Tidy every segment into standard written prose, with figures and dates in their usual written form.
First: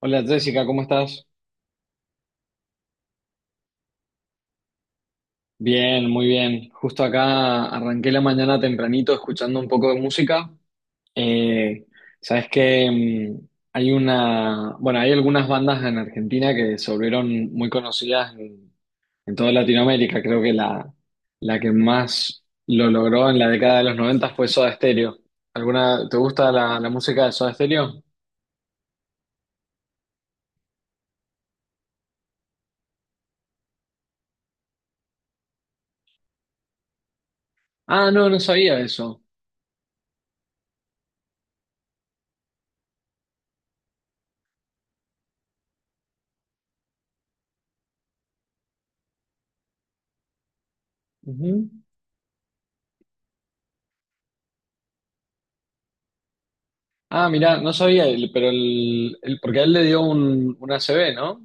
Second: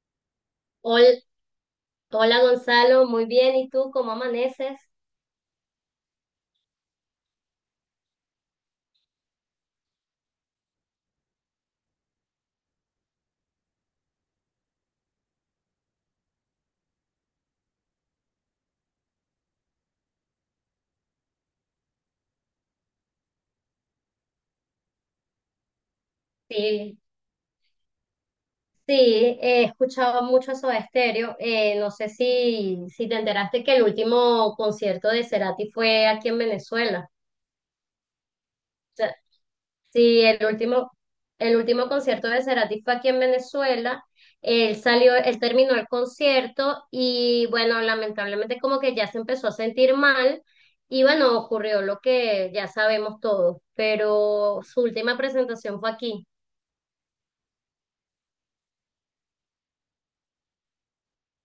Hola Jessica, ¿cómo Hol- estás? Hola Gonzalo, muy bien. ¿Y tú cómo amaneces? Bien, muy bien. Justo acá arranqué la mañana tempranito escuchando un poco de música. Eh, sabes que hay una, bueno, hay algunas bandas en Argentina que se volvieron muy conocidas en toda Latinoamérica. Creo que la que más lo logró en la década de los 90 fue Soda Stereo. ¿Alguna, te gusta la, la Sí, música de Soda Stereo? sí, he escuchado mucho Soda Stereo. No sé si te enteraste que el último concierto de Cerati fue aquí en Venezuela. Ah, no, no sabía O sea, eso. sí, el último concierto de Cerati fue aquí en Venezuela. Él salió, él terminó el concierto y bueno, lamentablemente como que ya se empezó a sentir mal. Y bueno, Ujú. ocurrió lo que ya sabemos todos, pero su última presentación fue aquí. Ah, mirá, no sabía, pero porque a él le dio un ACV, ¿no?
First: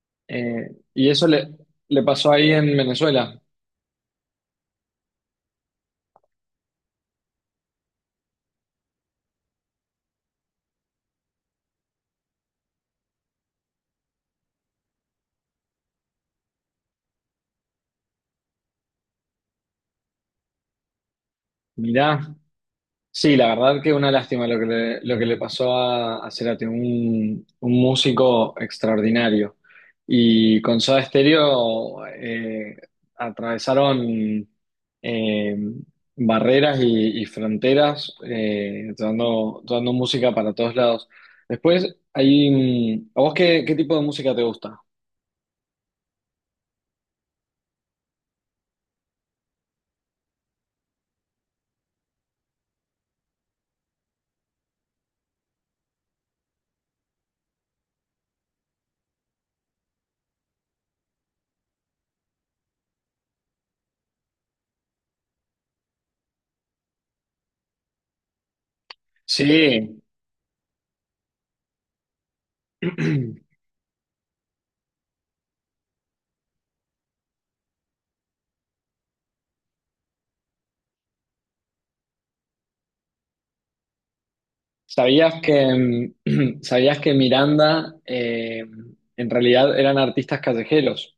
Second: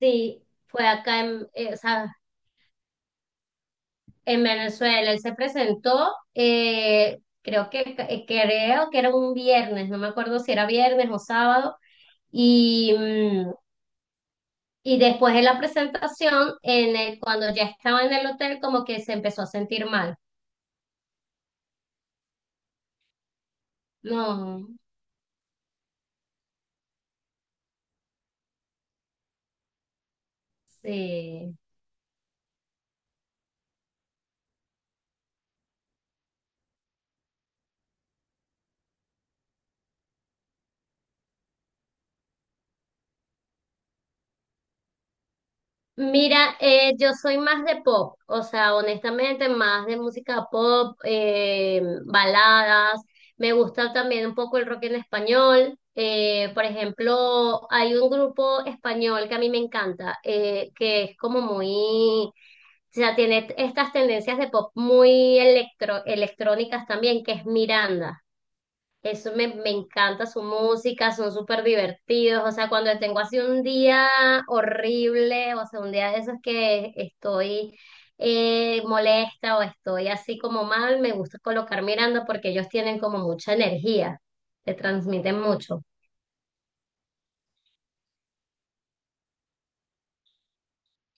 Sí, fue Y acá eso le, en, o le sea, pasó ahí en Venezuela. en Venezuela. Él se presentó, creo que era un viernes, no me acuerdo si era viernes o sábado. Y, mm, y después de la presentación, cuando ya estaba en el hotel, como que se empezó a sentir mal. Mirá, sí, la verdad que una lástima No, lo que le pasó a Cerati, un músico extraordinario. Y con Soda sí. Stereo atravesaron eh, barreras y fronteras, dando, dando música para todos lados. Después, hay, ¿a vos qué, qué tipo de música te gusta? Mira, yo soy más de pop, o sea, honestamente, más de música pop, baladas. Me gusta también un poco el rock en español. Por ejemplo, hay un grupo español que a mí me encanta, que es como muy, o sea, tiene estas tendencias de pop muy electro, electrónicas también, que es Miranda. Eso me Sí. encanta su música, son súper divertidos. O sea, cuando tengo así un día horrible, o sea, un día de esos que estoy molesta o estoy así como mal, me gusta colocar mirando porque ellos tienen como mucha energía, te ¿Sabías transmiten mucho. que, sabías que Miranda en realidad eran artistas callejeros?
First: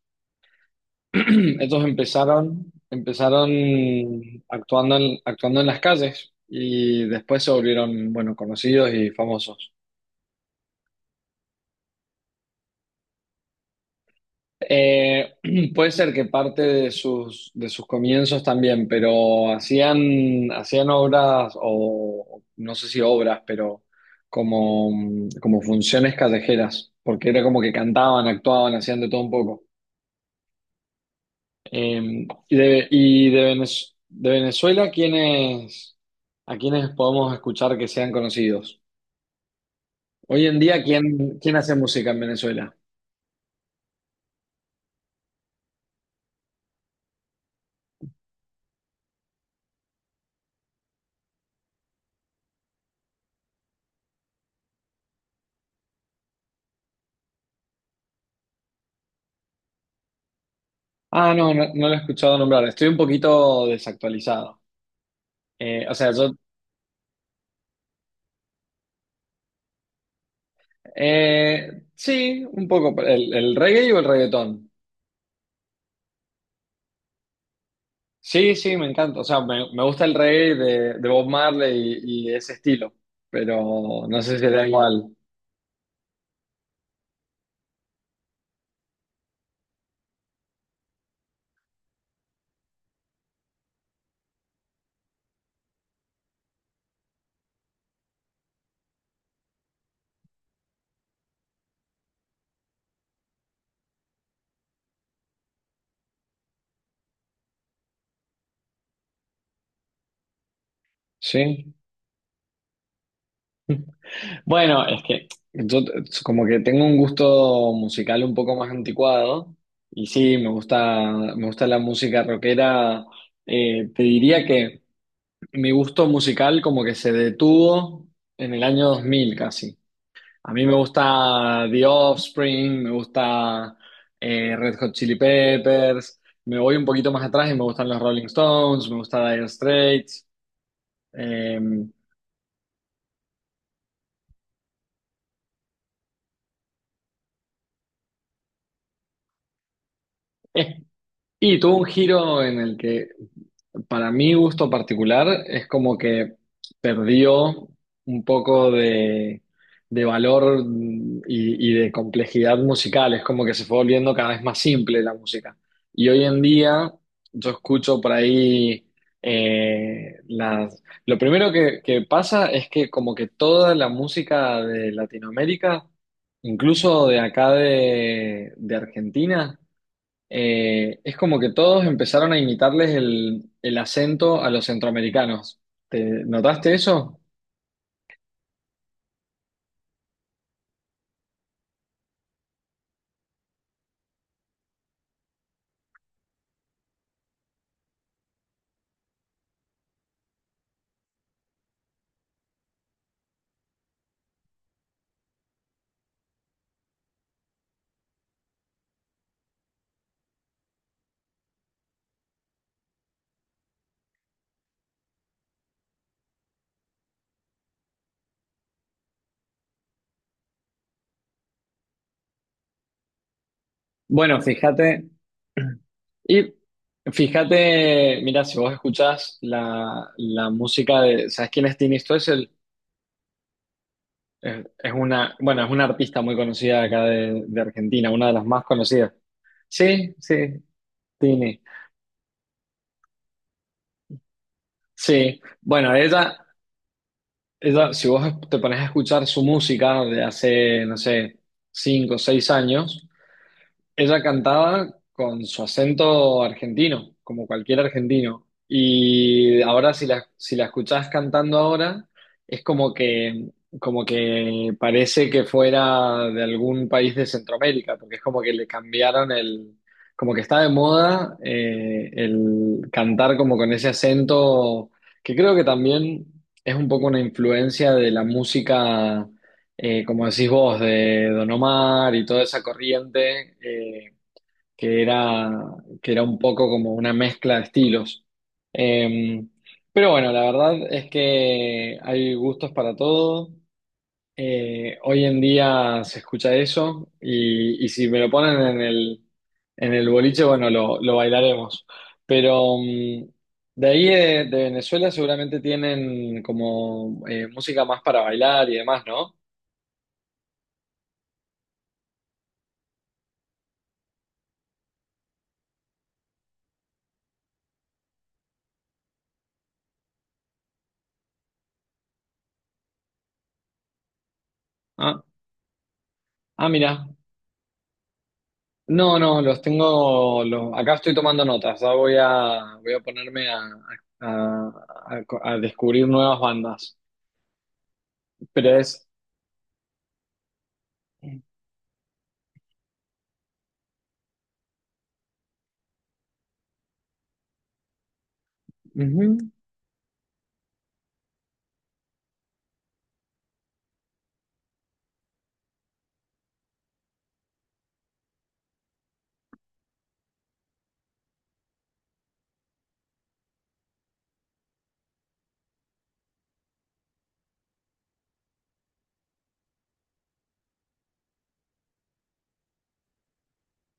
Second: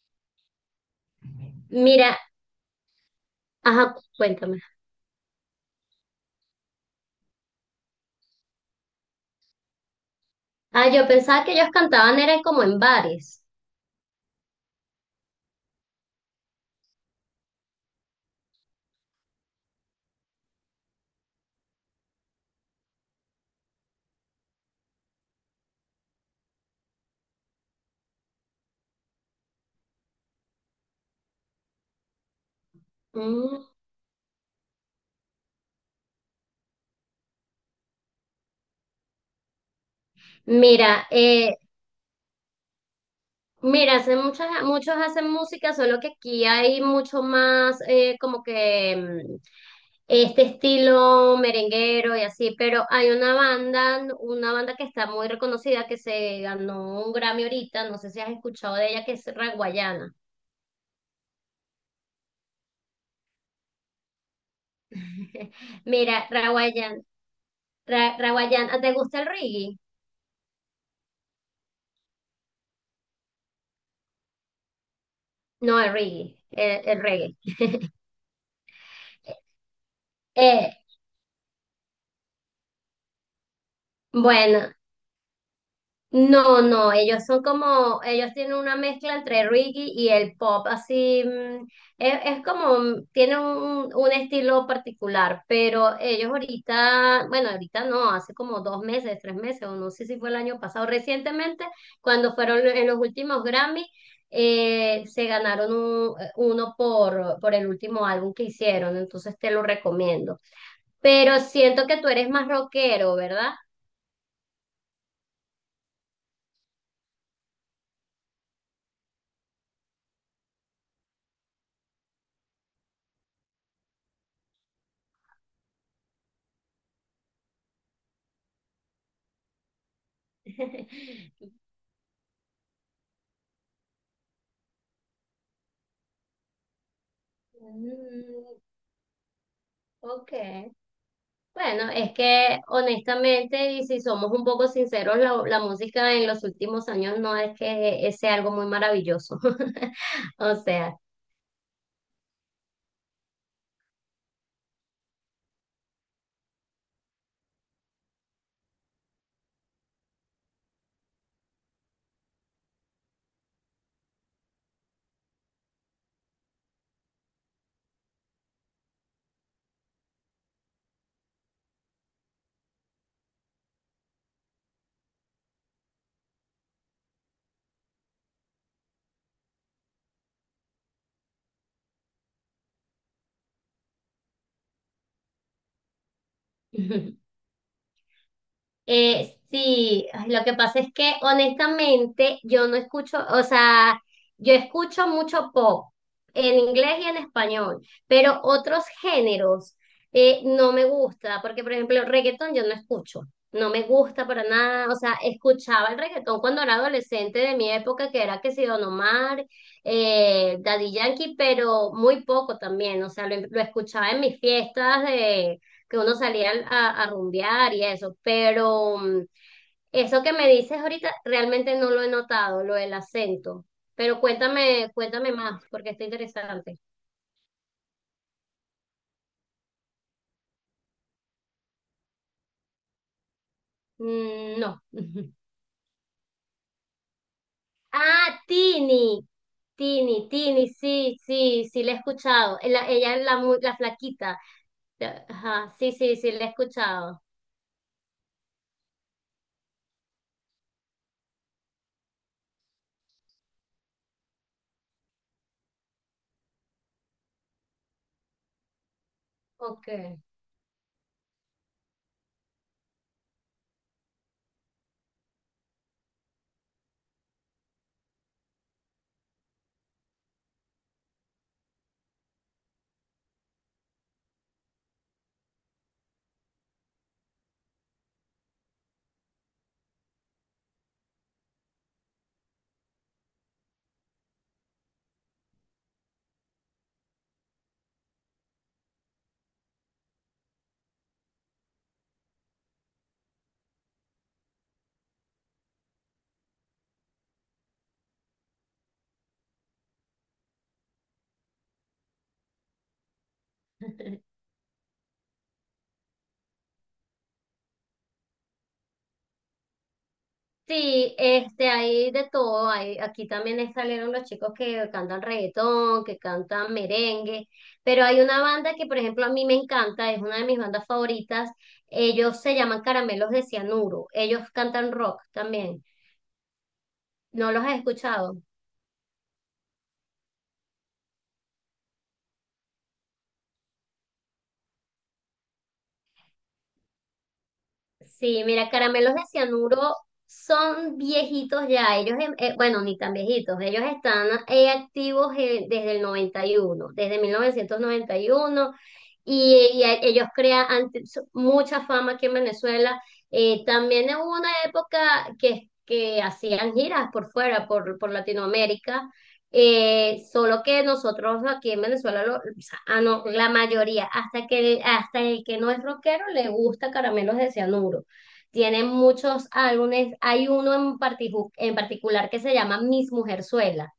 Estos Mira, empezaron, empezaron ajá, cuéntame. actuando en, actuando en las calles y después se volvieron, bueno, conocidos y famosos. Ah, yo pensaba que ellos cantaban, eran como en bares. Eh, puede ser que parte de sus comienzos también, pero hacían, hacían obras o no sé si obras, pero como, como funciones callejeras, porque era como que cantaban, actuaban, hacían de todo un poco. Y de, Mm. De Venezuela, ¿quiénes, a quiénes podemos escuchar que sean conocidos? Hoy en día, Mira, ¿quién, eh, quién hace música en Venezuela? mira, muchos hacen música, solo que aquí hay mucho más como que este estilo merenguero y así, pero hay una banda que está muy reconocida que se ganó un Grammy ahorita, no sé si has escuchado de ella, que es Raguayana. Ah, no, no, no lo he escuchado nombrar. Estoy un poquito desactualizado. O sea, Mira, yo... Raguayana, Raguayana, ¿te gusta el reggae? Sí, un poco. El reggae o el reggaetón? No, el reggae, el reggae. Sí, sí, me encanta. O sea, me gusta el reggae Eh, de Bob Marley y ese estilo, pero no sé si era bueno, igual. no, no, ellos son como, ellos tienen una mezcla entre reggae y el pop, así, es como, tienen un estilo particular, pero ellos ahorita, bueno, ahorita no, hace como dos meses, tres meses, o no sé si fue el año pasado, recientemente, cuando fueron en los últimos Grammy, se ganaron uno por el último álbum que hicieron, entonces te lo recomiendo. Pero Sí. siento que tú eres más rockero, ¿verdad? Bueno, es que yo t- como que tengo un gusto musical un poco más anticuado y sí, me gusta la música rockera. Te diría que mi gusto musical como que se detuvo en el año 2000 casi. A mí me gusta The Offspring, me gusta Red Hot Chili Peppers, me voy un poquito más atrás y me gustan los Rolling Mm. Stones, me gusta Dire Straits. Ok. em, Bueno, es que honestamente, y si somos un poco sinceros, la música en los últimos años no es que sea algo muy maravilloso. O eh, sea. y tuvo un giro en el que, para mi gusto particular, es como que perdió un poco de valor, y de complejidad musical. Es como que se fue volviendo cada vez más simple la música. Y hoy en día, yo escucho por ahí las. Lo primero que pasa es que, como que toda la música de Latinoamérica, incluso de acá de Argentina, es como que todos empezaron a imitarles el acento a los centroamericanos. ¿Te notaste eso? Sí, ay, lo que pasa es que honestamente yo no escucho, o sea, yo escucho mucho pop en inglés y en español, pero otros géneros no me gusta, porque por ejemplo reggaetón yo no escucho, no me gusta para nada. O sea, escuchaba el reggaetón cuando era adolescente de mi época, que era que si Don Omar, Daddy Yankee, pero muy poco también. O sea, lo escuchaba en mis fiestas de que uno salía a rumbear y eso, pero eso que me dices ahorita realmente no lo he notado, lo del acento, pero Bueno, cuéntame, fíjate, cuéntame más, porque está y interesante. fíjate, mira, si vos escuchás la, la música de, ¿sabes quién es Tini Stoessel? Mm, no. Es una, bueno, es una artista muy conocida de acá de Argentina, una de Ah, las más conocidas. Tini, Sí, sí, sí, Tini. sí, sí, la he escuchado. Ella es la flaquita. Sí, Ajá, sí, bueno, sí, sí, ella, la he escuchado. ella, si vos te pones a escuchar su música de hace, no sé, cinco o seis años, ella cantaba con su acento argentino, como cualquier argentino. Y Ok. ahora si la, si la escuchás cantando ahora, es como que parece que fuera de algún país de Centroamérica, porque es como que le cambiaron el, como que está de moda, el cantar como con ese acento, que creo que también es un poco una influencia de la música, como decís vos, de Don Omar y toda esa corriente, que era, que era un poco como una mezcla de estilos. Eh, pero bueno, la verdad es que hay gustos para todo. Hoy en día se escucha eso y si me lo ponen en el boliche, bueno, lo bailaremos. Pero de ahí de Venezuela seguramente tienen como música más para bailar y demás, ¿no? Sí, este, hay de todo. Hay, aquí también salieron los chicos que cantan reggaetón, que cantan merengue, pero hay una banda que, por ejemplo, a mí me encanta, es una de mis bandas favoritas. Ellos se llaman Caramelos de Cianuro. Ellos cantan rock Ah. también. Ah, mira. ¿No los has escuchado? No, no, los tengo. Acá estoy tomando notas. Ahora voy a, voy a ponerme a, a- a- a descubrir nuevas bandas. Sí, mira, Pero es. Caramelos de Cianuro son viejitos ya. Ellos, bueno, ni tan viejitos. Ellos están activos desde el 91, desde 1991 Ujú. y ellos crean mucha fama aquí en Venezuela. También hubo una época que hacían giras por fuera, por Latinoamérica. Solo que nosotros aquí en Venezuela, ah, no, la mayoría, hasta el que no es rockero le gusta Caramelos de Cianuro. Tiene muchos álbumes, hay uno en particular que se llama Mis Mujerzuela.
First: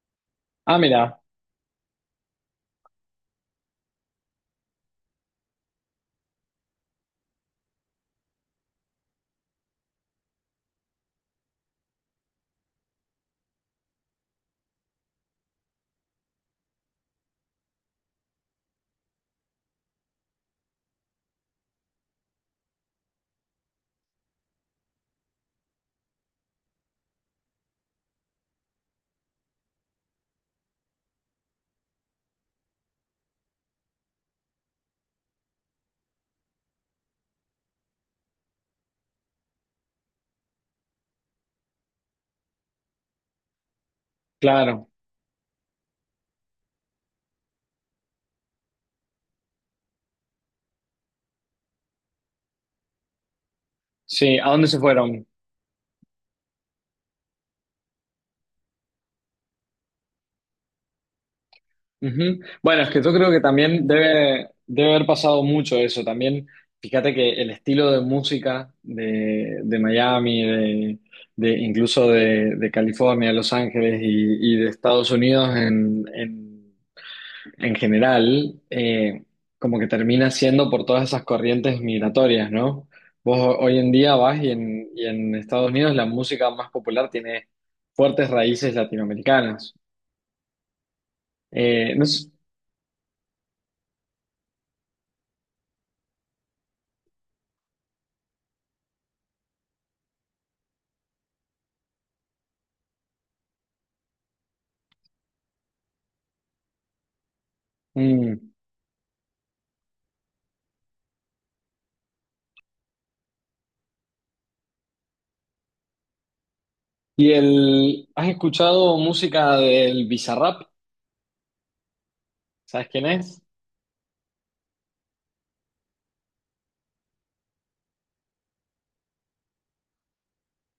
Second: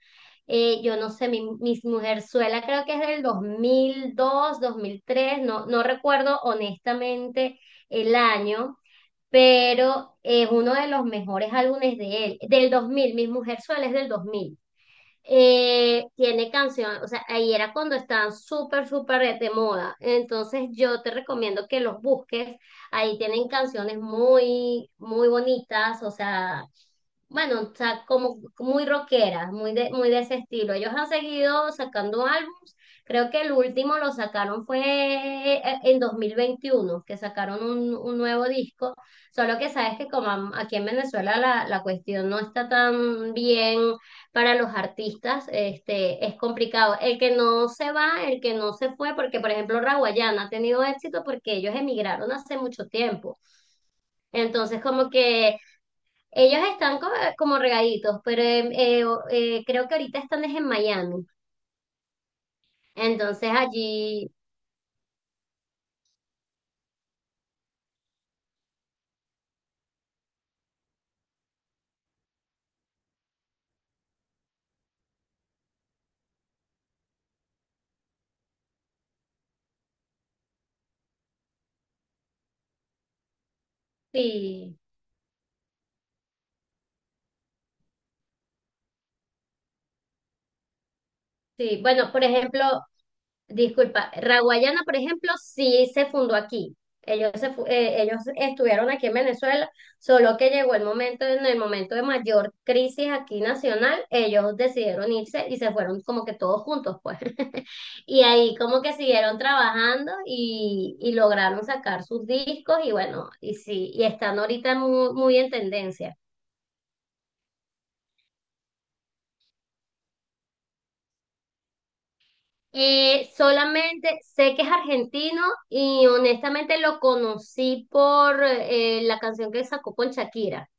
Ah, Yo no mira, sé, Mis Mujerzuela creo que es del dos mil tres. No, no recuerdo honestamente el año, pero es uno de los mejores álbumes de él, del 2000. Mis Mujerzuela es del 2000, tiene canción, o sea, ahí era cuando estaban súper, súper de moda. Entonces yo te recomiendo que los busques. Ahí tienen canciones muy, muy bonitas, o sea, bueno, o sea, como muy rockera, muy de ese estilo. Ellos han seguido sacando álbums. Creo que el último lo sacaron fue en 2021, que sacaron un nuevo disco. Solo que sabes que como aquí en Venezuela la cuestión no está tan bien para los claro. artistas, este, es complicado. El que no se va, el que no se fue, porque por ejemplo Raguayana ha tenido éxito porque ellos emigraron hace mucho tiempo. Sí, ¿a dónde se Entonces, como fueron? que ellos están como, como regaditos, pero creo que ahorita están es en Miami. Ujú. Bueno, es que yo creo que Entonces también allí, debe, debe haber pasado mucho eso. También, fíjate que el estilo de música de Miami, de, incluso de California, Los Ángeles y de Estados Unidos en general, como que termina siendo por todas esas corrientes migratorias, ¿no? Vos hoy en día vas sí, y en Estados Unidos la música más popular tiene fuertes raíces latinoamericanas. sí. No Bueno, por sé, ejemplo, disculpa, Raguayana, por ejemplo, sí se fundó aquí. Ellos, ellos estuvieron aquí en Venezuela, solo que llegó el momento, en el momento de mayor crisis aquí nacional, ellos decidieron irse y se fueron como que todos juntos, pues. Y mm. ahí como que siguieron trabajando y lograron sacar sus discos y bueno, y sí, y están ahorita muy, muy en tendencia. ¿Y el, has escuchado música del Bizarrap? ¿Sabes quién es? Solamente sé que es argentino y honestamente lo conocí por la canción que sacó con Shakira.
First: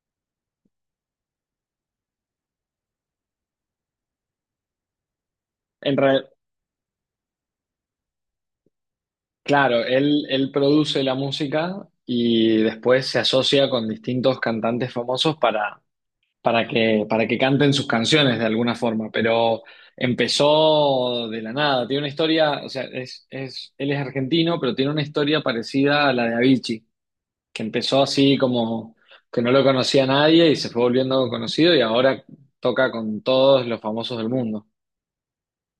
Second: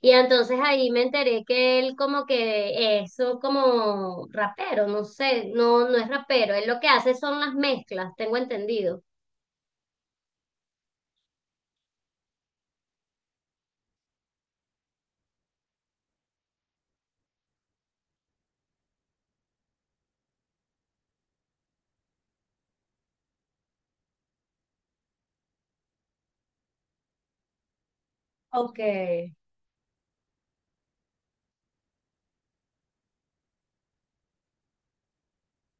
Y entonces ahí me enteré que él como que es un como rapero. No sé, no, En no es re- rapero, él lo que hace son las mezclas, tengo entendido. claro, él, él produce la música y después se asocia con distintos cantantes famosos para que canten sus canciones de alguna forma, pero empezó de la nada. Tiene una historia, o sea, es, él es argentino, pero tiene una historia parecida a la de Avicii, que empezó así Ok. como que no lo conocía nadie y se fue volviendo conocido y ahora toca con todos los famosos del mundo.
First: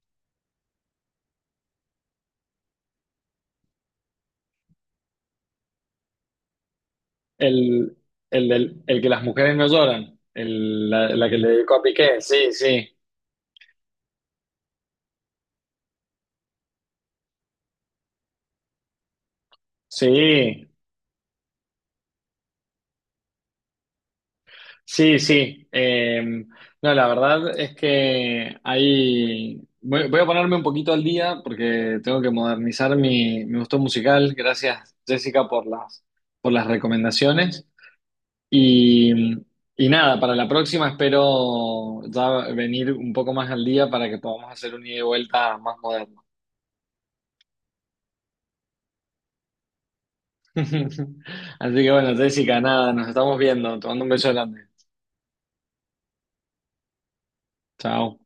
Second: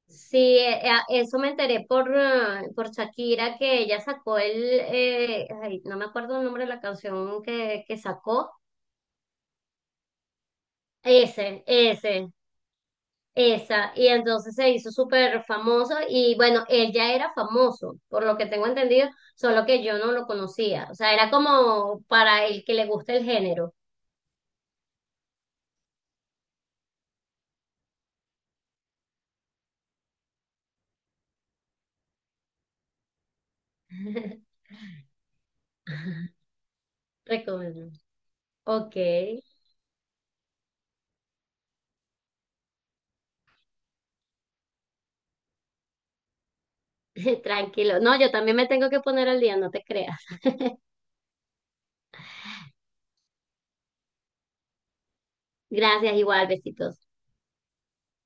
Sí, eso me enteré por Shakira, que ella sacó el, ay, no me acuerdo el nombre de la canción El, que el, sacó. El que las mujeres no lloran, la, la que le Ese, dedicó a Piqué, ese. sí, sí, Esa. Y entonces se hizo súper famoso y bueno, él ya era famoso, por lo que tengo entendido, solo que yo no lo sí. conocía, o sea, era como para el que le gusta el género. Sí, sí. No, la verdad es que ahí voy, voy a ponerme un poquito al día porque tengo que modernizar mi, mi gusto musical. Gracias, Jessica, por las recomendaciones. Recomiendo. Ok, Y, y nada, para la próxima espero ya venir un poco más al día para que podamos hacer un ida y vuelta más moderno. tranquilo. No, yo también me tengo que poner al día, no te creas. Así que bueno, Jessica, nada, nos estamos viendo. Te mando un beso grande. Gracias, igual, besitos. Chao.